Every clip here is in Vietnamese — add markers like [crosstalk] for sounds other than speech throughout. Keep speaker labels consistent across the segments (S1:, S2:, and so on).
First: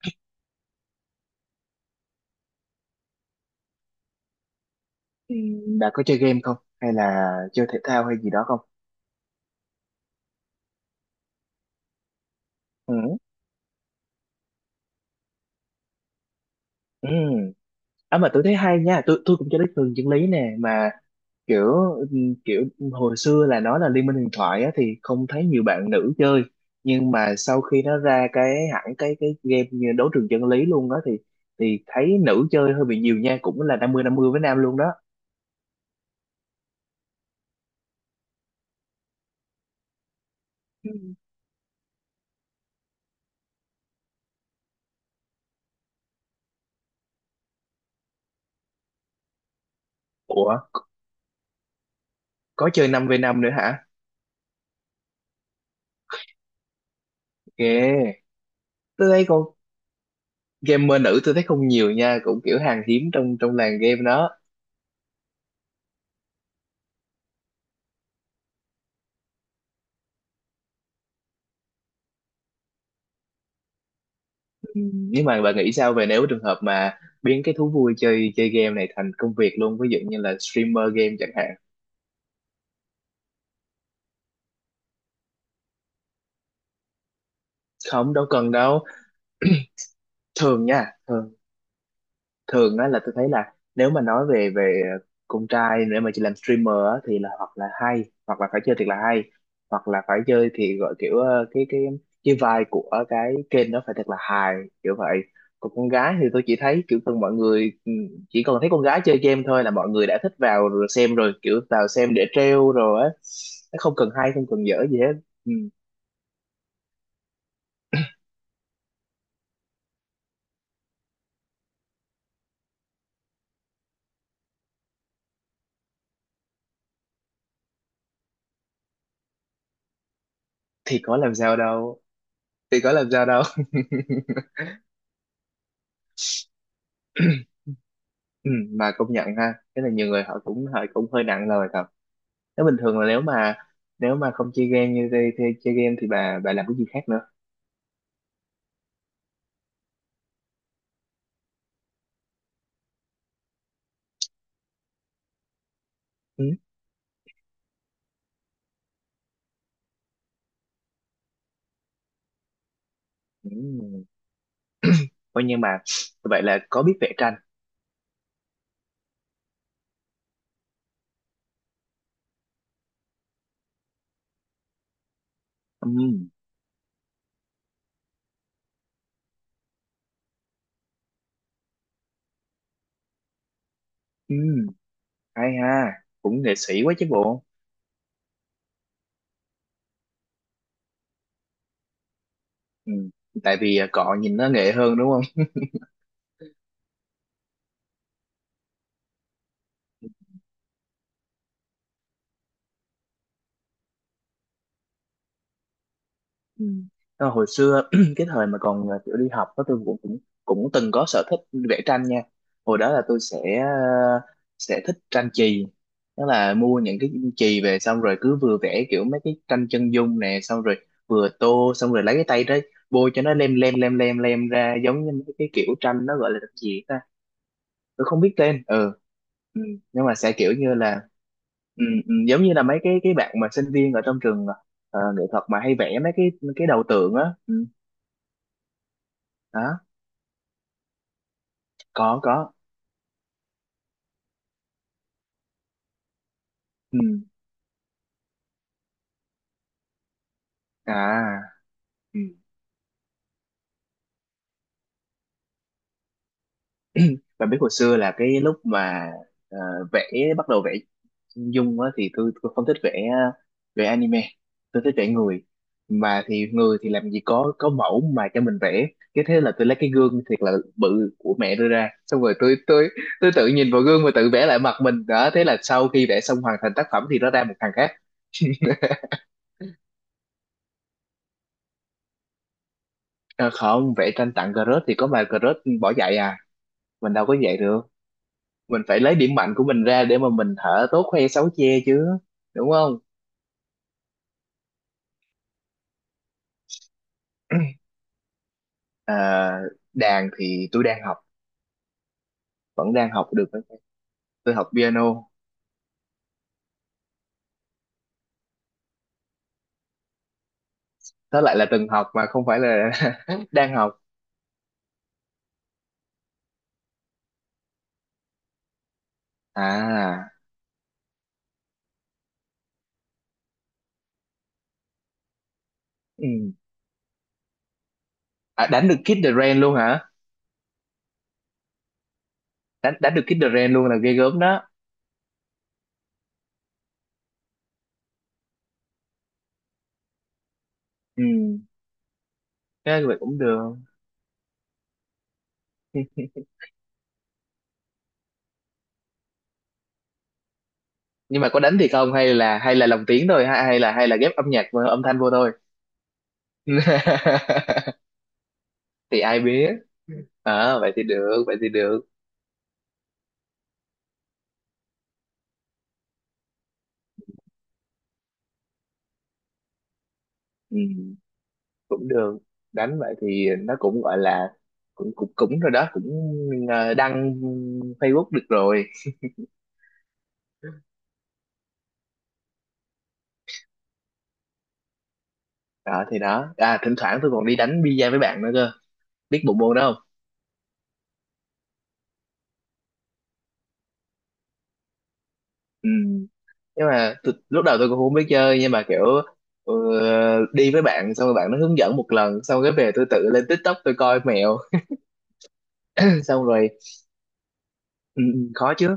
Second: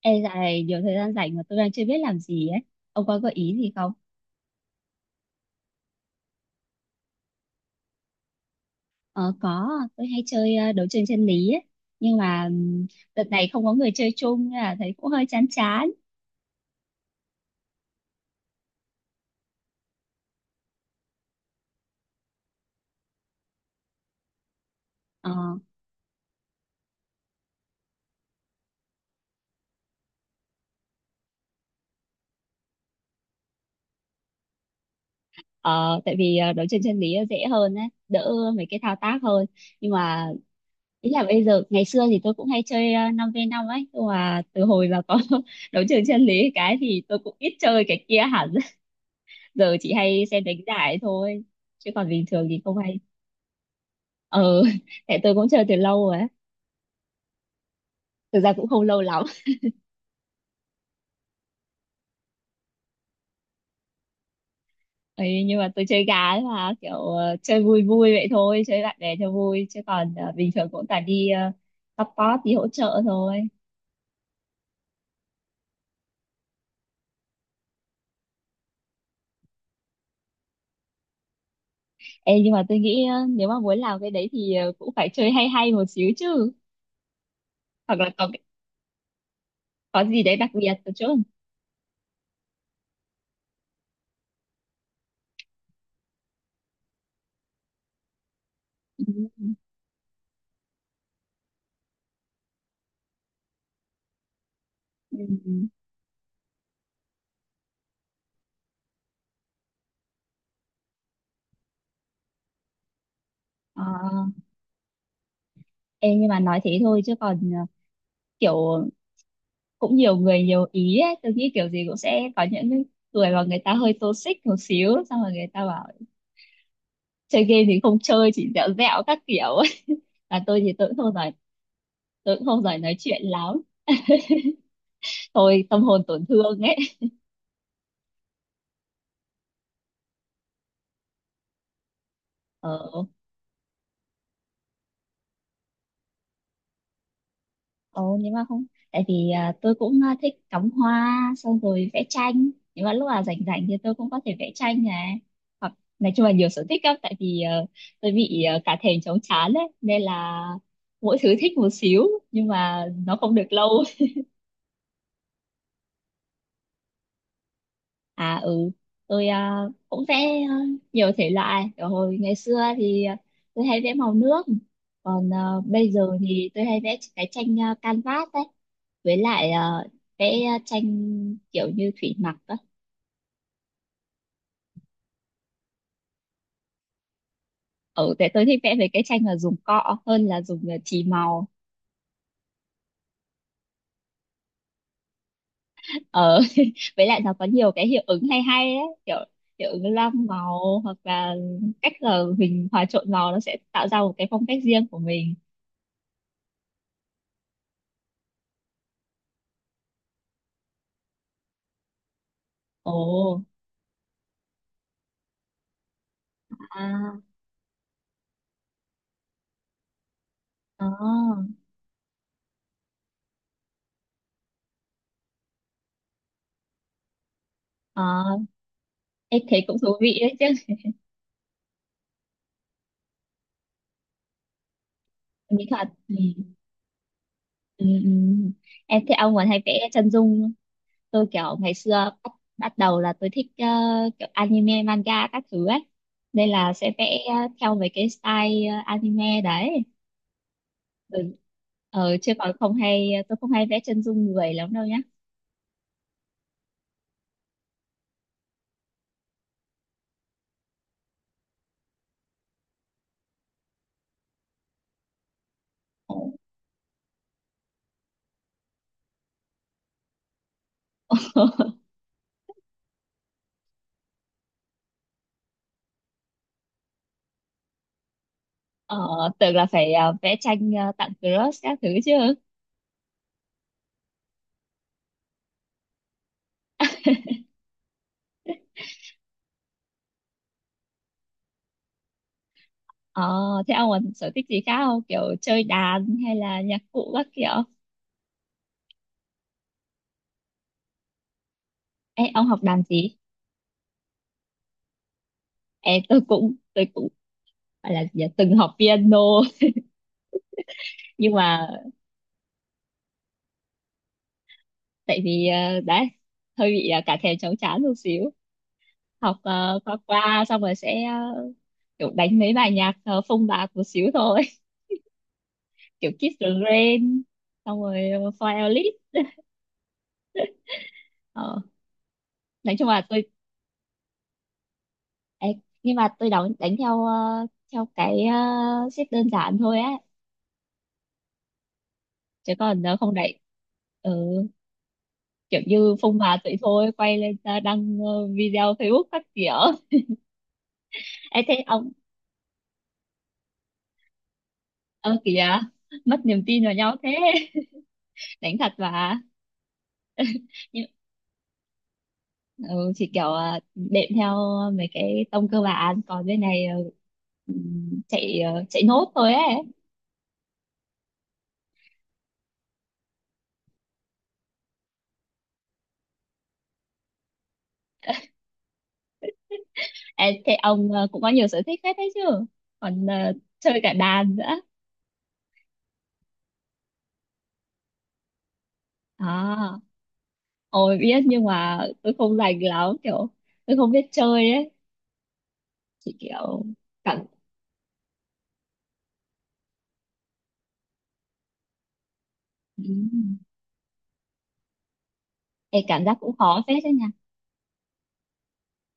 S1: Ê dạo này nhiều thời gian rảnh mà tôi đang chưa biết làm gì ấy. Ông có gợi ý gì không?
S2: Ừ. Bà có chơi game không? Hay là chơi thể thao hay gì đó không?
S1: Ờ có, tôi hay chơi đấu trường chân lý ấy. Nhưng mà
S2: Ừ.
S1: đợt này không có người chơi chung nên là thấy cũng hơi chán chán.
S2: Ừ. À mà tôi thấy hay nha, tôi cũng chơi đích thường chân lý nè, mà kiểu ừ, kiểu hồi xưa là nó là Liên minh huyền thoại á, thì không
S1: Ờ,
S2: thấy nhiều bạn nữ chơi, nhưng mà sau khi nó ra cái hẳn cái game như đấu trường chân lý luôn đó thì thấy nữ chơi hơi bị nhiều nha, cũng là 50-50 với nam luôn đó.
S1: ờ. Tại vì đấu trường chân lý dễ hơn ấy, đỡ mấy cái thao tác hơn. Nhưng mà
S2: Ừ.
S1: ý là bây giờ ngày xưa thì tôi cũng hay chơi 5v5 ấy, nhưng mà từ hồi mà có [laughs] đấu trường chân lý cái thì tôi cũng ít chơi cái kia hẳn. [laughs] Giờ chỉ hay xem
S2: Ủa,
S1: đánh giải thôi. Chứ còn bình thường thì
S2: có
S1: không
S2: chơi
S1: hay.
S2: 5v5 nữa hả?
S1: Ừ. [laughs] Tại tôi cũng chơi từ lâu rồi á.
S2: Ghê.
S1: Thực ra cũng không lâu
S2: Tôi
S1: lắm
S2: thấy con gamer nữ tôi thấy không nhiều nha, cũng kiểu hàng hiếm trong trong làng game đó.
S1: ấy, nhưng mà tôi chơi gà ấy mà kiểu chơi vui vui vậy thôi, chơi bạn bè cho vui, chứ còn bình thường cũng toàn đi support đi hỗ trợ thôi.
S2: Ừ, nếu mà bạn nghĩ sao về nếu trường hợp mà biến cái thú vui chơi chơi game này thành công việc luôn, ví dụ như là streamer game chẳng hạn.
S1: Ê, nhưng mà tôi nghĩ nếu mà muốn làm cái đấy thì cũng phải chơi hay hay một xíu chứ, hoặc là
S2: Không đâu,
S1: có
S2: cần đâu.
S1: có gì đấy đặc
S2: Thường
S1: biệt
S2: nha,
S1: một chút.
S2: thường thường á, là tôi thấy là nếu mà nói về về con trai để mà chị làm streamer á, thì là hoặc là hay, hoặc là phải chơi thiệt là
S1: Ừ.
S2: hay, hoặc là phải chơi thì gọi kiểu, cái cái vibe của cái kênh nó phải thật là hài, kiểu vậy.
S1: Ừ.
S2: Còn con gái thì tôi chỉ thấy kiểu thường mọi người, chỉ cần thấy con gái chơi game thôi là mọi người đã thích, vào rồi xem rồi, kiểu vào xem để trêu rồi á, nó
S1: Ờ.
S2: không cần hay không cần dở gì hết. Ừ.
S1: Ê, nhưng mà nói thế thôi chứ còn kiểu cũng nhiều người nhiều ý ấy. Tôi nghĩ kiểu gì cũng sẽ có những người mà người ta hơi toxic một xíu, xong rồi người ta bảo chơi game thì không chơi, chỉ dẻo dẻo các kiểu. [laughs] Là tôi thì tôi cũng
S2: Thì
S1: không
S2: có
S1: giỏi,
S2: làm sao đâu.
S1: tôi cũng không giỏi
S2: Thì có
S1: nói
S2: làm
S1: chuyện
S2: sao đâu.
S1: lắm, thôi tâm hồn tổn thương ấy.
S2: Ừ, mà công nhận ha, cái là nhiều người họ cũng hơi nặng lời thật. Nếu bình
S1: Ờ.
S2: thường là nếu mà không chơi game như thế, thế chơi game thì bà làm cái gì khác nữa.
S1: Ồ, nhưng mà không. Tại vì tôi cũng thích cắm hoa xong rồi vẽ tranh, nhưng mà lúc nào rảnh rảnh thì tôi cũng có thể vẽ tranh này, hoặc nói chung là
S2: Ừ.
S1: nhiều sở thích lắm. Tại vì tôi bị cả thèm chóng chán đấy nên là mỗi thứ thích một xíu, nhưng mà nó không được lâu.
S2: Ừ. Coi như mà vậy là có biết vẽ tranh.
S1: À ừ, tôi cũng vẽ ờ, nhiều thể loại. Kiểu hồi ngày xưa thì tôi hay vẽ màu nước, còn
S2: Ừ.
S1: bây giờ thì tôi hay vẽ cái tranh canvas đấy, với lại vẽ tranh kiểu như thủy mặc á.
S2: Ừ. Hay ha, cũng nghệ sĩ quá chứ bộ.
S1: Ừ, tại tôi thích vẽ về cái tranh là dùng cọ hơn là dùng chì màu.
S2: Ừ. Tại vì cọ nhìn nó nghệ hơn đúng không?
S1: Ờ. [laughs] Với lại nó có nhiều cái hiệu ứng hay hay ấy, kiểu hiệu ứng lam màu hoặc là cách là mình hòa trộn màu nó sẽ tạo ra một cái phong cách riêng của mình.
S2: Ừ. Ờ, hồi xưa [clears throat] cái thời mà còn kiểu đi học đó, tôi cũng cũng cũng từng có sở thích vẽ tranh nha. Hồi đó là tôi
S1: Ồ.
S2: sẽ thích tranh chì, đó là mua những cái
S1: À.
S2: chì về, xong rồi cứ vừa vẽ kiểu mấy cái tranh chân dung nè, xong rồi
S1: Ờ.
S2: vừa tô, xong rồi lấy cái tay đấy bôi cho nó lem lem lem lem lem ra, giống như mấy cái kiểu tranh, nó gọi là cái gì ta, tôi không biết
S1: ờ,
S2: tên. Ừ.
S1: em
S2: Ừ,
S1: thấy cũng thú
S2: nhưng mà
S1: vị
S2: sẽ kiểu
S1: đấy chứ.
S2: như là, giống như là mấy cái bạn mà sinh viên ở trong trường nghệ thuật mà
S1: Mỹ
S2: hay
S1: thuật.
S2: vẽ mấy
S1: Ừ,
S2: cái đầu tượng á, ừ,
S1: ừ, ừ. Em thấy ông còn hay
S2: đó.
S1: vẽ chân dung không? Tôi kiểu ngày xưa
S2: Có,
S1: bắt,
S2: có.
S1: bắt đầu là tôi thích kiểu anime, manga các thứ ấy. Nên là sẽ
S2: Ừ.
S1: vẽ theo mấy cái style anime đấy.
S2: À.
S1: Ừ. Ờ,
S2: Ừ.
S1: chứ còn không hay, tôi không hay vẽ chân dung người lắm đâu nhá.
S2: Bạn biết hồi xưa là cái lúc mà, ờ, vẽ bắt đầu vẽ dung á, thì tôi không thích vẽ vẽ anime, tôi thích vẽ người.
S1: Ồ.
S2: Mà thì người thì làm gì có mẫu mà cho mình vẽ, cái thế là tôi lấy cái gương thiệt là bự của mẹ đưa
S1: [laughs]
S2: ra, xong rồi tôi tự nhìn vào gương và tự vẽ lại mặt mình đó. Thế là sau khi vẽ xong hoàn thành tác phẩm thì nó ra một thằng khác. [laughs]
S1: Ờ, tưởng là phải vẽ tranh tặng crush các thứ chứ.
S2: Ờ, không, vẽ tranh tặng Garrot thì có mà Garrot bỏ dạy à, mình đâu có dạy được, mình phải lấy điểm mạnh của mình ra để mà mình hở, tốt khoe sáu che chứ đúng không?
S1: Ờ, thế ông còn sở thích gì khác không? Kiểu chơi đàn hay là nhạc cụ các kiểu?
S2: [clears throat] à, đàn thì tôi đang học,
S1: Ê, ông học đàn
S2: vẫn đang
S1: gì?
S2: học được, tôi học piano.
S1: Ê, tôi cũng phải là gì nhỉ? Từng học piano. [laughs] Nhưng
S2: Đó lại
S1: mà
S2: là từng học mà không phải là [laughs] đang học.
S1: tại vì đấy hơi bị cả thèm cháu chán một xíu, học qua
S2: À,
S1: qua xong rồi sẽ kiểu đánh mấy bài nhạc phông bạt một xíu thôi, [laughs] kiểu Kiss the
S2: ừ.
S1: Rain, xong rồi Fire
S2: À, đánh
S1: Elite.
S2: được Kid the Rain luôn hả?
S1: Ờ, nói chung
S2: đánh
S1: là
S2: đánh được
S1: tôi.
S2: Kid the Rain luôn là ghê gớm đó.
S1: Ê, nhưng mà tôi đánh đánh theo theo cái xếp đơn giản thôi á,
S2: Ừ.
S1: chứ còn
S2: Thế
S1: không
S2: vậy
S1: đánh.
S2: cũng được.
S1: Ừ, kiểu như phông má vậy thôi, quay lên ra đăng video Facebook các kiểu. Ê
S2: Nhưng mà
S1: thế
S2: có đánh thì
S1: ông,
S2: không, hay là lồng tiếng thôi, hay hay là ghép âm nhạc và âm
S1: ơ
S2: thanh vô
S1: kìa,
S2: thôi.
S1: mất niềm tin vào nhau thế. [laughs]
S2: [laughs]
S1: Đánh thật mà.
S2: Thì ai biết.
S1: Nhưng
S2: Vậy thì được, vậy thì được.
S1: ừ, chỉ kiểu đệm theo mấy cái tông cơ bản, còn bên này chạy nốt thôi ấy.
S2: Ừ. Cũng được, đánh vậy thì nó cũng gọi là, cũng cũng cũng rồi đó, cũng, đăng Facebook được rồi.
S1: Ê, thế ông cũng có nhiều sở thích hết đấy chứ, còn chơi cả đàn nữa.
S2: Đó thì đó, à, thỉnh thoảng tôi còn đi đánh bi-a với bạn nữa cơ, biết bộ môn
S1: À,
S2: đó không?
S1: ôi biết nhưng mà tôi không rành lắm, kiểu tôi không biết chơi ấy,
S2: Ừ.
S1: chỉ kiểu
S2: Nhưng mà
S1: cảm.
S2: lúc đầu tôi cũng không biết chơi, nhưng mà kiểu ờ, đi với bạn xong rồi bạn nó hướng dẫn một lần, xong cái về tôi tự
S1: Ừm.
S2: lên TikTok tôi coi mẹo.
S1: Ê, cảm giác
S2: [laughs]
S1: cũng
S2: Xong
S1: khó
S2: rồi
S1: phết đấy nha.
S2: ừ, khó chứ.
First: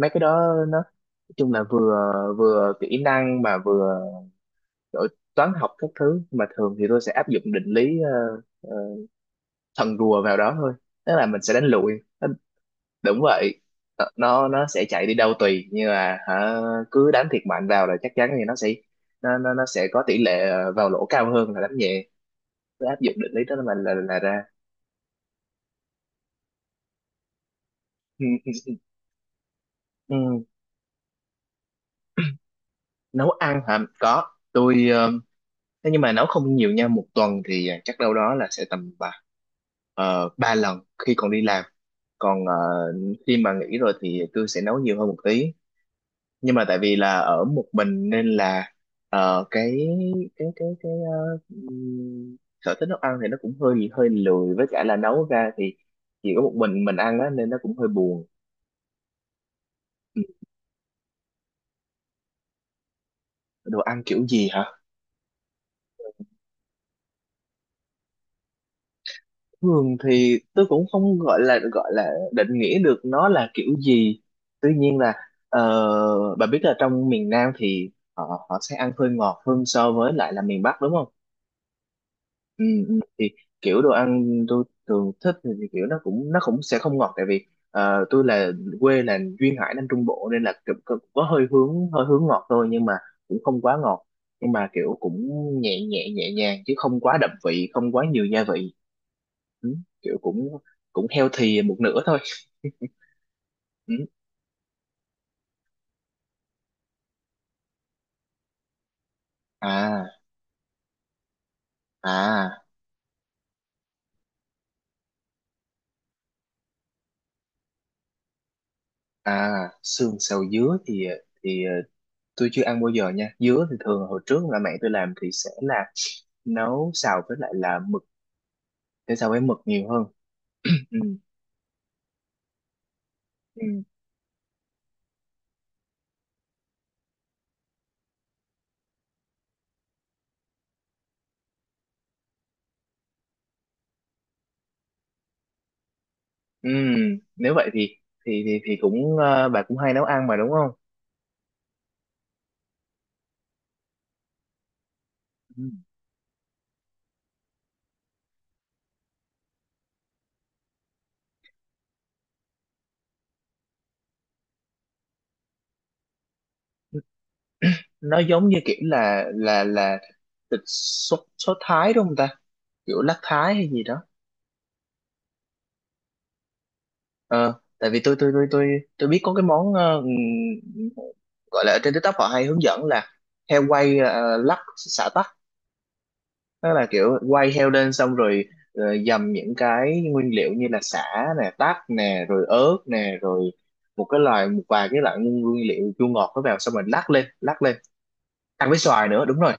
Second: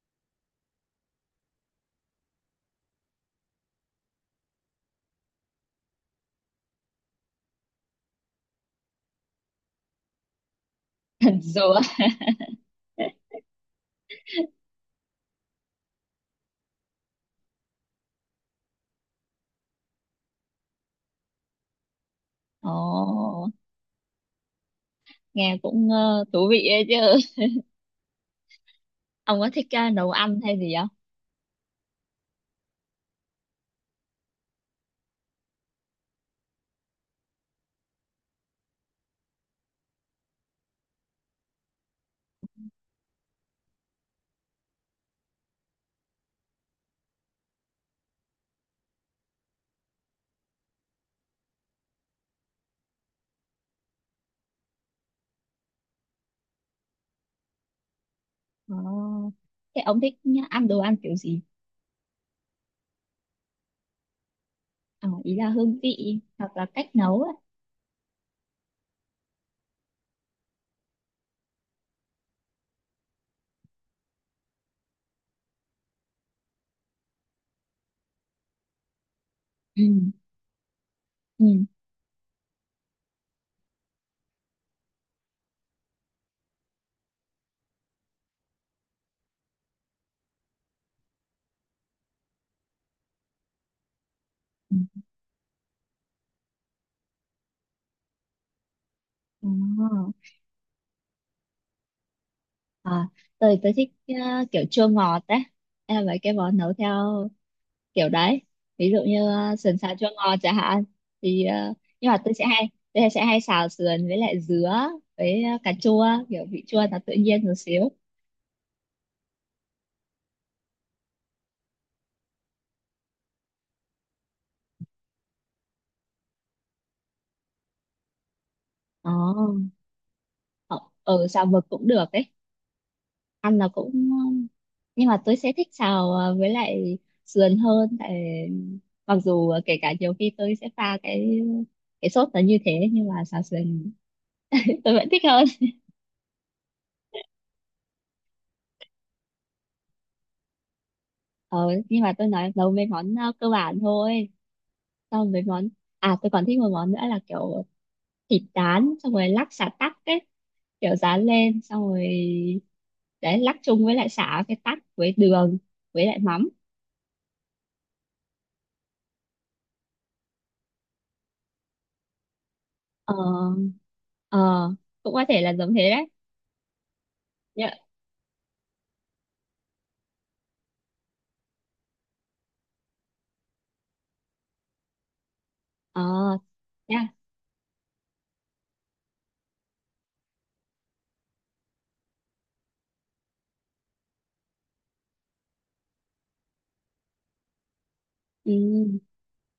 S2: Mấy cái đó nó nói chung là vừa vừa kỹ năng, mà vừa kiểu toán học các thứ, mà thường thì tôi sẽ áp dụng định lý thần rùa vào đó thôi, tức
S1: [laughs]
S2: là
S1: Hình
S2: mình sẽ đánh
S1: rùa.
S2: lụi. Nó- Đúng vậy. Ờ, nó sẽ chạy đi đâu tùy, nhưng mà hả, cứ đánh thiệt mạnh vào là chắc chắn thì nó sẽ có tỷ lệ vào lỗ cao hơn là đánh nhẹ.
S1: Ồ,
S2: Cứ áp dụng định lý đó mà là ra.
S1: nghe cũng thú vị ấy chứ.
S2: Ừ, ừ,
S1: Ông có thích nấu
S2: ừ.
S1: ăn hay gì không?
S2: Nấu ăn hả? Có, tôi, thế nhưng mà nấu không nhiều nha, một tuần thì chắc đâu đó là sẽ tầm ba lần khi còn đi làm. Còn khi mà nghỉ rồi thì tôi sẽ nấu nhiều hơn một tí, nhưng mà tại vì là ở một mình nên là ờ, cái cái sở thích nấu ăn thì nó cũng hơi hơi lười, với cả là nấu ra thì chỉ có một mình ăn á, nên nó cũng hơi buồn.
S1: Ồ, thế ông thích
S2: Ừ,
S1: ăn đồ ăn kiểu gì?
S2: đồ ăn kiểu gì hả?
S1: Ờ, ý là hương vị hoặc là cách nấu ấy.
S2: Thường thì tôi cũng không gọi là định nghĩa được nó là kiểu gì, tuy nhiên là, bà biết là trong miền Nam thì họ họ sẽ ăn hơi ngọt hơn
S1: Ừ,
S2: so với lại là miền Bắc đúng không?
S1: ừ,
S2: Ừ, ừ. Thì kiểu đồ ăn tôi thường thích thì kiểu nó cũng sẽ không ngọt, tại vì tôi là, quê là duyên hải Nam Trung Bộ, nên là cũng cũng có hơi hướng ngọt thôi, nhưng mà cũng không quá ngọt, nhưng mà
S1: ừ.
S2: kiểu cũng nhẹ nhẹ nhẹ nhàng, chứ không quá đậm vị, không quá nhiều gia vị. Ừ,
S1: Ồ,
S2: kiểu cũng cũng healthy một nửa thôi.
S1: à, tôi thích
S2: Ừ.
S1: kiểu chua ngọt đấy. Em mấy cái món nấu theo kiểu đấy. Ví dụ như sườn xào
S2: à
S1: chua ngọt chẳng hạn. Thì, nhưng mà tôi sẽ
S2: à
S1: hay tôi sẽ hay xào sườn với lại dứa với cà chua, kiểu vị chua nó tự nhiên một xíu.
S2: à, xương xào dứa thì tôi chưa ăn bao giờ nha. Dứa thì thường hồi trước là mẹ tôi làm thì sẽ là nấu xào với lại là mực,
S1: Ồ.
S2: thế sao với mực nhiều hơn.
S1: Ờ,
S2: Ừ.
S1: ừ, xào mực cũng được ấy, ăn là
S2: Ừ.
S1: cũng, nhưng mà tôi sẽ thích xào với lại sườn hơn, tại mặc dù kể cả nhiều khi tôi sẽ pha cái sốt nó như thế, nhưng mà xào sườn [laughs] tôi vẫn thích hơn.
S2: Ừ. Nếu vậy thì thì cũng, bà cũng hay nấu ăn mà đúng không?
S1: ờ, nhưng mà tôi nói nấu mấy món cơ bản thôi, xong mấy
S2: Ừ.
S1: món. À, tôi còn thích một món nữa là kiểu thịt rán xong rồi lắc xả tắc ấy, kiểu rán lên xong rồi đấy lắc chung với lại xả cái tắc với đường với lại mắm.
S2: Nó giống như kiểu là thịt sốt sốt Thái đúng không ta, kiểu
S1: Ờ.
S2: lát Thái hay gì đó.
S1: Ờ. Cũng có thể là giống thế đấy
S2: Ờ,
S1: nhá.
S2: tại vì tôi biết có cái món gọi là ở trên TikTok họ hay hướng dẫn là heo quay, lắc xả tắc.
S1: Ờ.
S2: Đó là
S1: Nha.
S2: kiểu quay heo lên, xong rồi dầm những cái nguyên liệu như là sả nè, tắc nè, rồi ớt nè, rồi một vài cái loại nguyên nguyên liệu chua ngọt nó vào, xong rồi lắc lên lắc lên, ăn với
S1: Ừ.
S2: xoài nữa, đúng rồi.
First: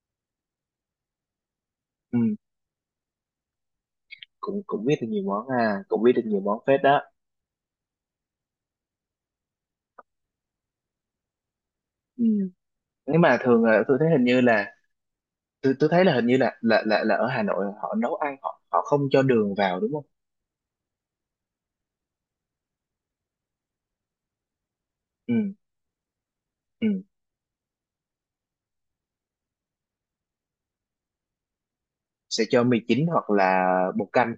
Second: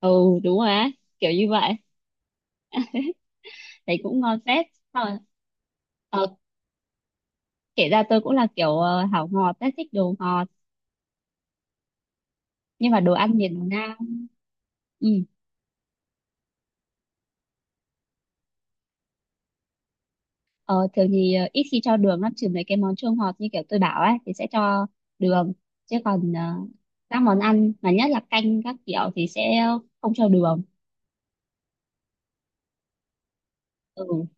S1: Ừ. Đúng rồi á, kiểu như vậy,
S2: Ừ,
S1: thấy cũng ngon
S2: cũng
S1: phết.
S2: cũng biết được
S1: Ờ.
S2: nhiều món, à cũng biết được
S1: Ờ.
S2: nhiều món phết đó.
S1: Kể ra tôi cũng là kiểu hảo ngọt ấy, thích đồ ngọt,
S2: Ừ.
S1: nhưng mà đồ
S2: Nhưng
S1: ăn
S2: mà thường
S1: miền
S2: là
S1: Nam.
S2: tôi thấy hình như là,
S1: Ừ.
S2: tôi thấy là hình như là ở Hà Nội họ nấu ăn, họ họ không cho đường vào đúng không?
S1: ờ, Thường thì ít khi cho đường lắm, trừ mấy cái món chua ngọt như kiểu tôi bảo ấy thì sẽ cho đường,
S2: Ừ,
S1: chứ còn
S2: ừ.
S1: các món ăn mà nhất là canh các kiểu thì sẽ không cho đường.
S2: Sẽ cho mì chính, hoặc là
S1: Ừ,
S2: bột canh.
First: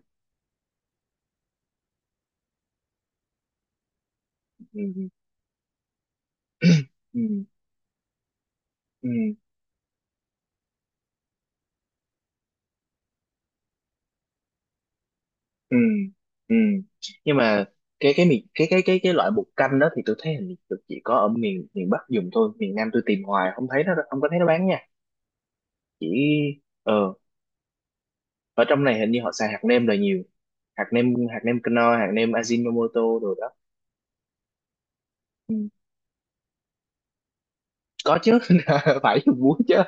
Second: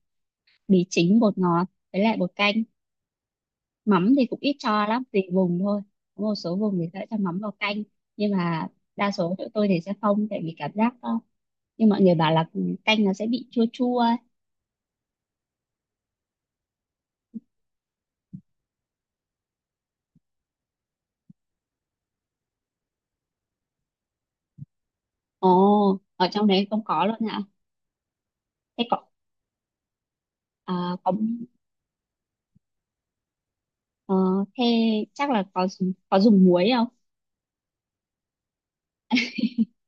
S1: mì chính bột ngọt với lại bột canh, mắm thì cũng ít cho
S2: Ừ,
S1: lắm,
S2: ừ,
S1: tùy vùng thôi. Có một số vùng thì sẽ cho
S2: ừ.
S1: mắm vào canh, nhưng mà đa
S2: Ừ.
S1: số tụi tôi thì sẽ không, tại vì cảm giác như mọi người bảo là canh nó sẽ bị chua chua ấy.
S2: Ừ ừ. Nhưng mà cái mì cái loại bột canh đó thì tôi thấy hình như được chỉ có ở miền miền Bắc dùng thôi, miền Nam tôi tìm hoài không thấy, nó không có thấy nó bán nha.
S1: Ồ,
S2: Chỉ
S1: ở trong đấy không có
S2: ờ
S1: luôn hả?
S2: ở
S1: Thế
S2: trong này
S1: có.
S2: hình như họ xài hạt nêm là nhiều. hạt
S1: À,
S2: nêm
S1: có.
S2: hạt nêm Knorr, hạt nêm Ajinomoto rồi đó.
S1: Ờ, thế chắc là có. Có dùng muối không?
S2: Có chứ [laughs] phải dùng muối chứ.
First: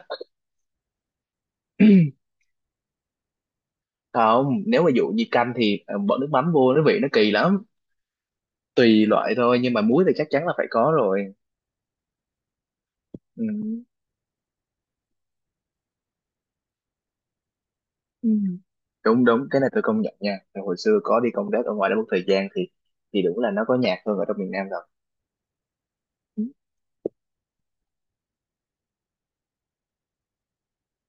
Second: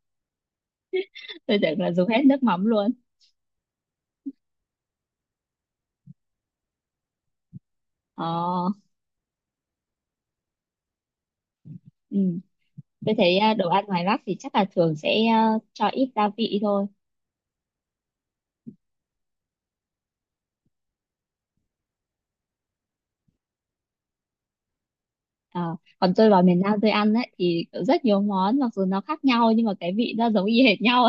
S1: [laughs] Tôi tưởng là dùng
S2: [clears throat]
S1: hết nước mắm luôn.
S2: Không, nếu mà dụ như canh thì bỏ nước mắm vô nó vị nó kỳ lắm,
S1: Ờ.
S2: tùy loại thôi, nhưng mà muối thì chắc chắn là phải có rồi.
S1: Ừ. Tôi thấy
S2: Ừ.
S1: đồ ăn ngoài Bắc thì chắc là thường sẽ cho ít gia vị thôi.
S2: Ừ. Đúng đúng, cái này tôi công nhận nha. Rồi hồi xưa có đi công tác ở ngoài đó một thời gian thì đúng là nó có nhạc hơn ở trong miền Nam rồi.
S1: Ờ, còn tôi vào miền Nam tôi ăn ấy thì rất nhiều món, mặc dù nó khác nhau nhưng mà cái vị nó giống y hệt nhau,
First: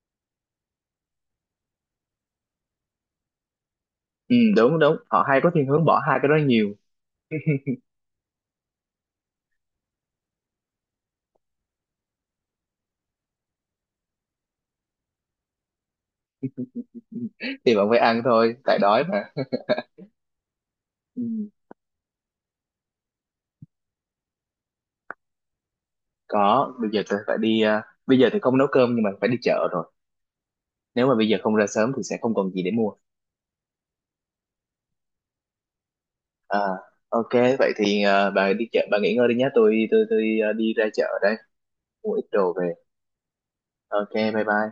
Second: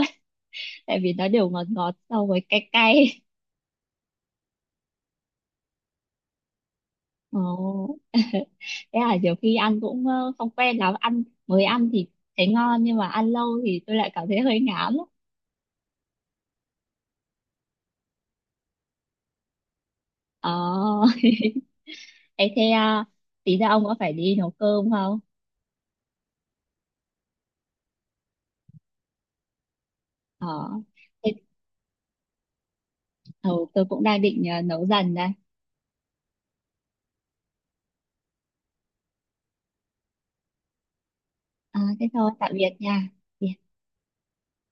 S1: tại vì nó đều ngọt ngọt so với cay cay.
S2: Ừ, đúng đúng, họ hay có thiên hướng bỏ hai cái đó nhiều.
S1: Ồ. [laughs] Thế là nhiều khi ăn cũng không quen lắm, ăn mới ăn thì thấy ngon nhưng mà ăn lâu thì tôi lại cảm thấy hơi ngán á.
S2: [laughs] Thì bạn phải ăn thôi tại đói mà.
S1: Ờ.
S2: Ừ.
S1: [laughs] thế thế à, tí nữa ông có phải đi nấu cơm không?
S2: Có, bây giờ tôi phải đi, bây giờ thì không nấu cơm nhưng mà phải đi chợ rồi.
S1: Ờ.
S2: Nếu mà bây
S1: Thế,
S2: giờ không ra sớm thì sẽ không còn gì để mua.
S1: ừ, tôi cũng đang định nấu dần đây.
S2: à, ok, vậy thì, bà đi chợ bà nghỉ ngơi đi nhé, tôi đi ra chợ đây,
S1: À, thế
S2: mua ít
S1: thôi tạm
S2: đồ
S1: biệt
S2: về.
S1: nha.
S2: Ok, bye bye.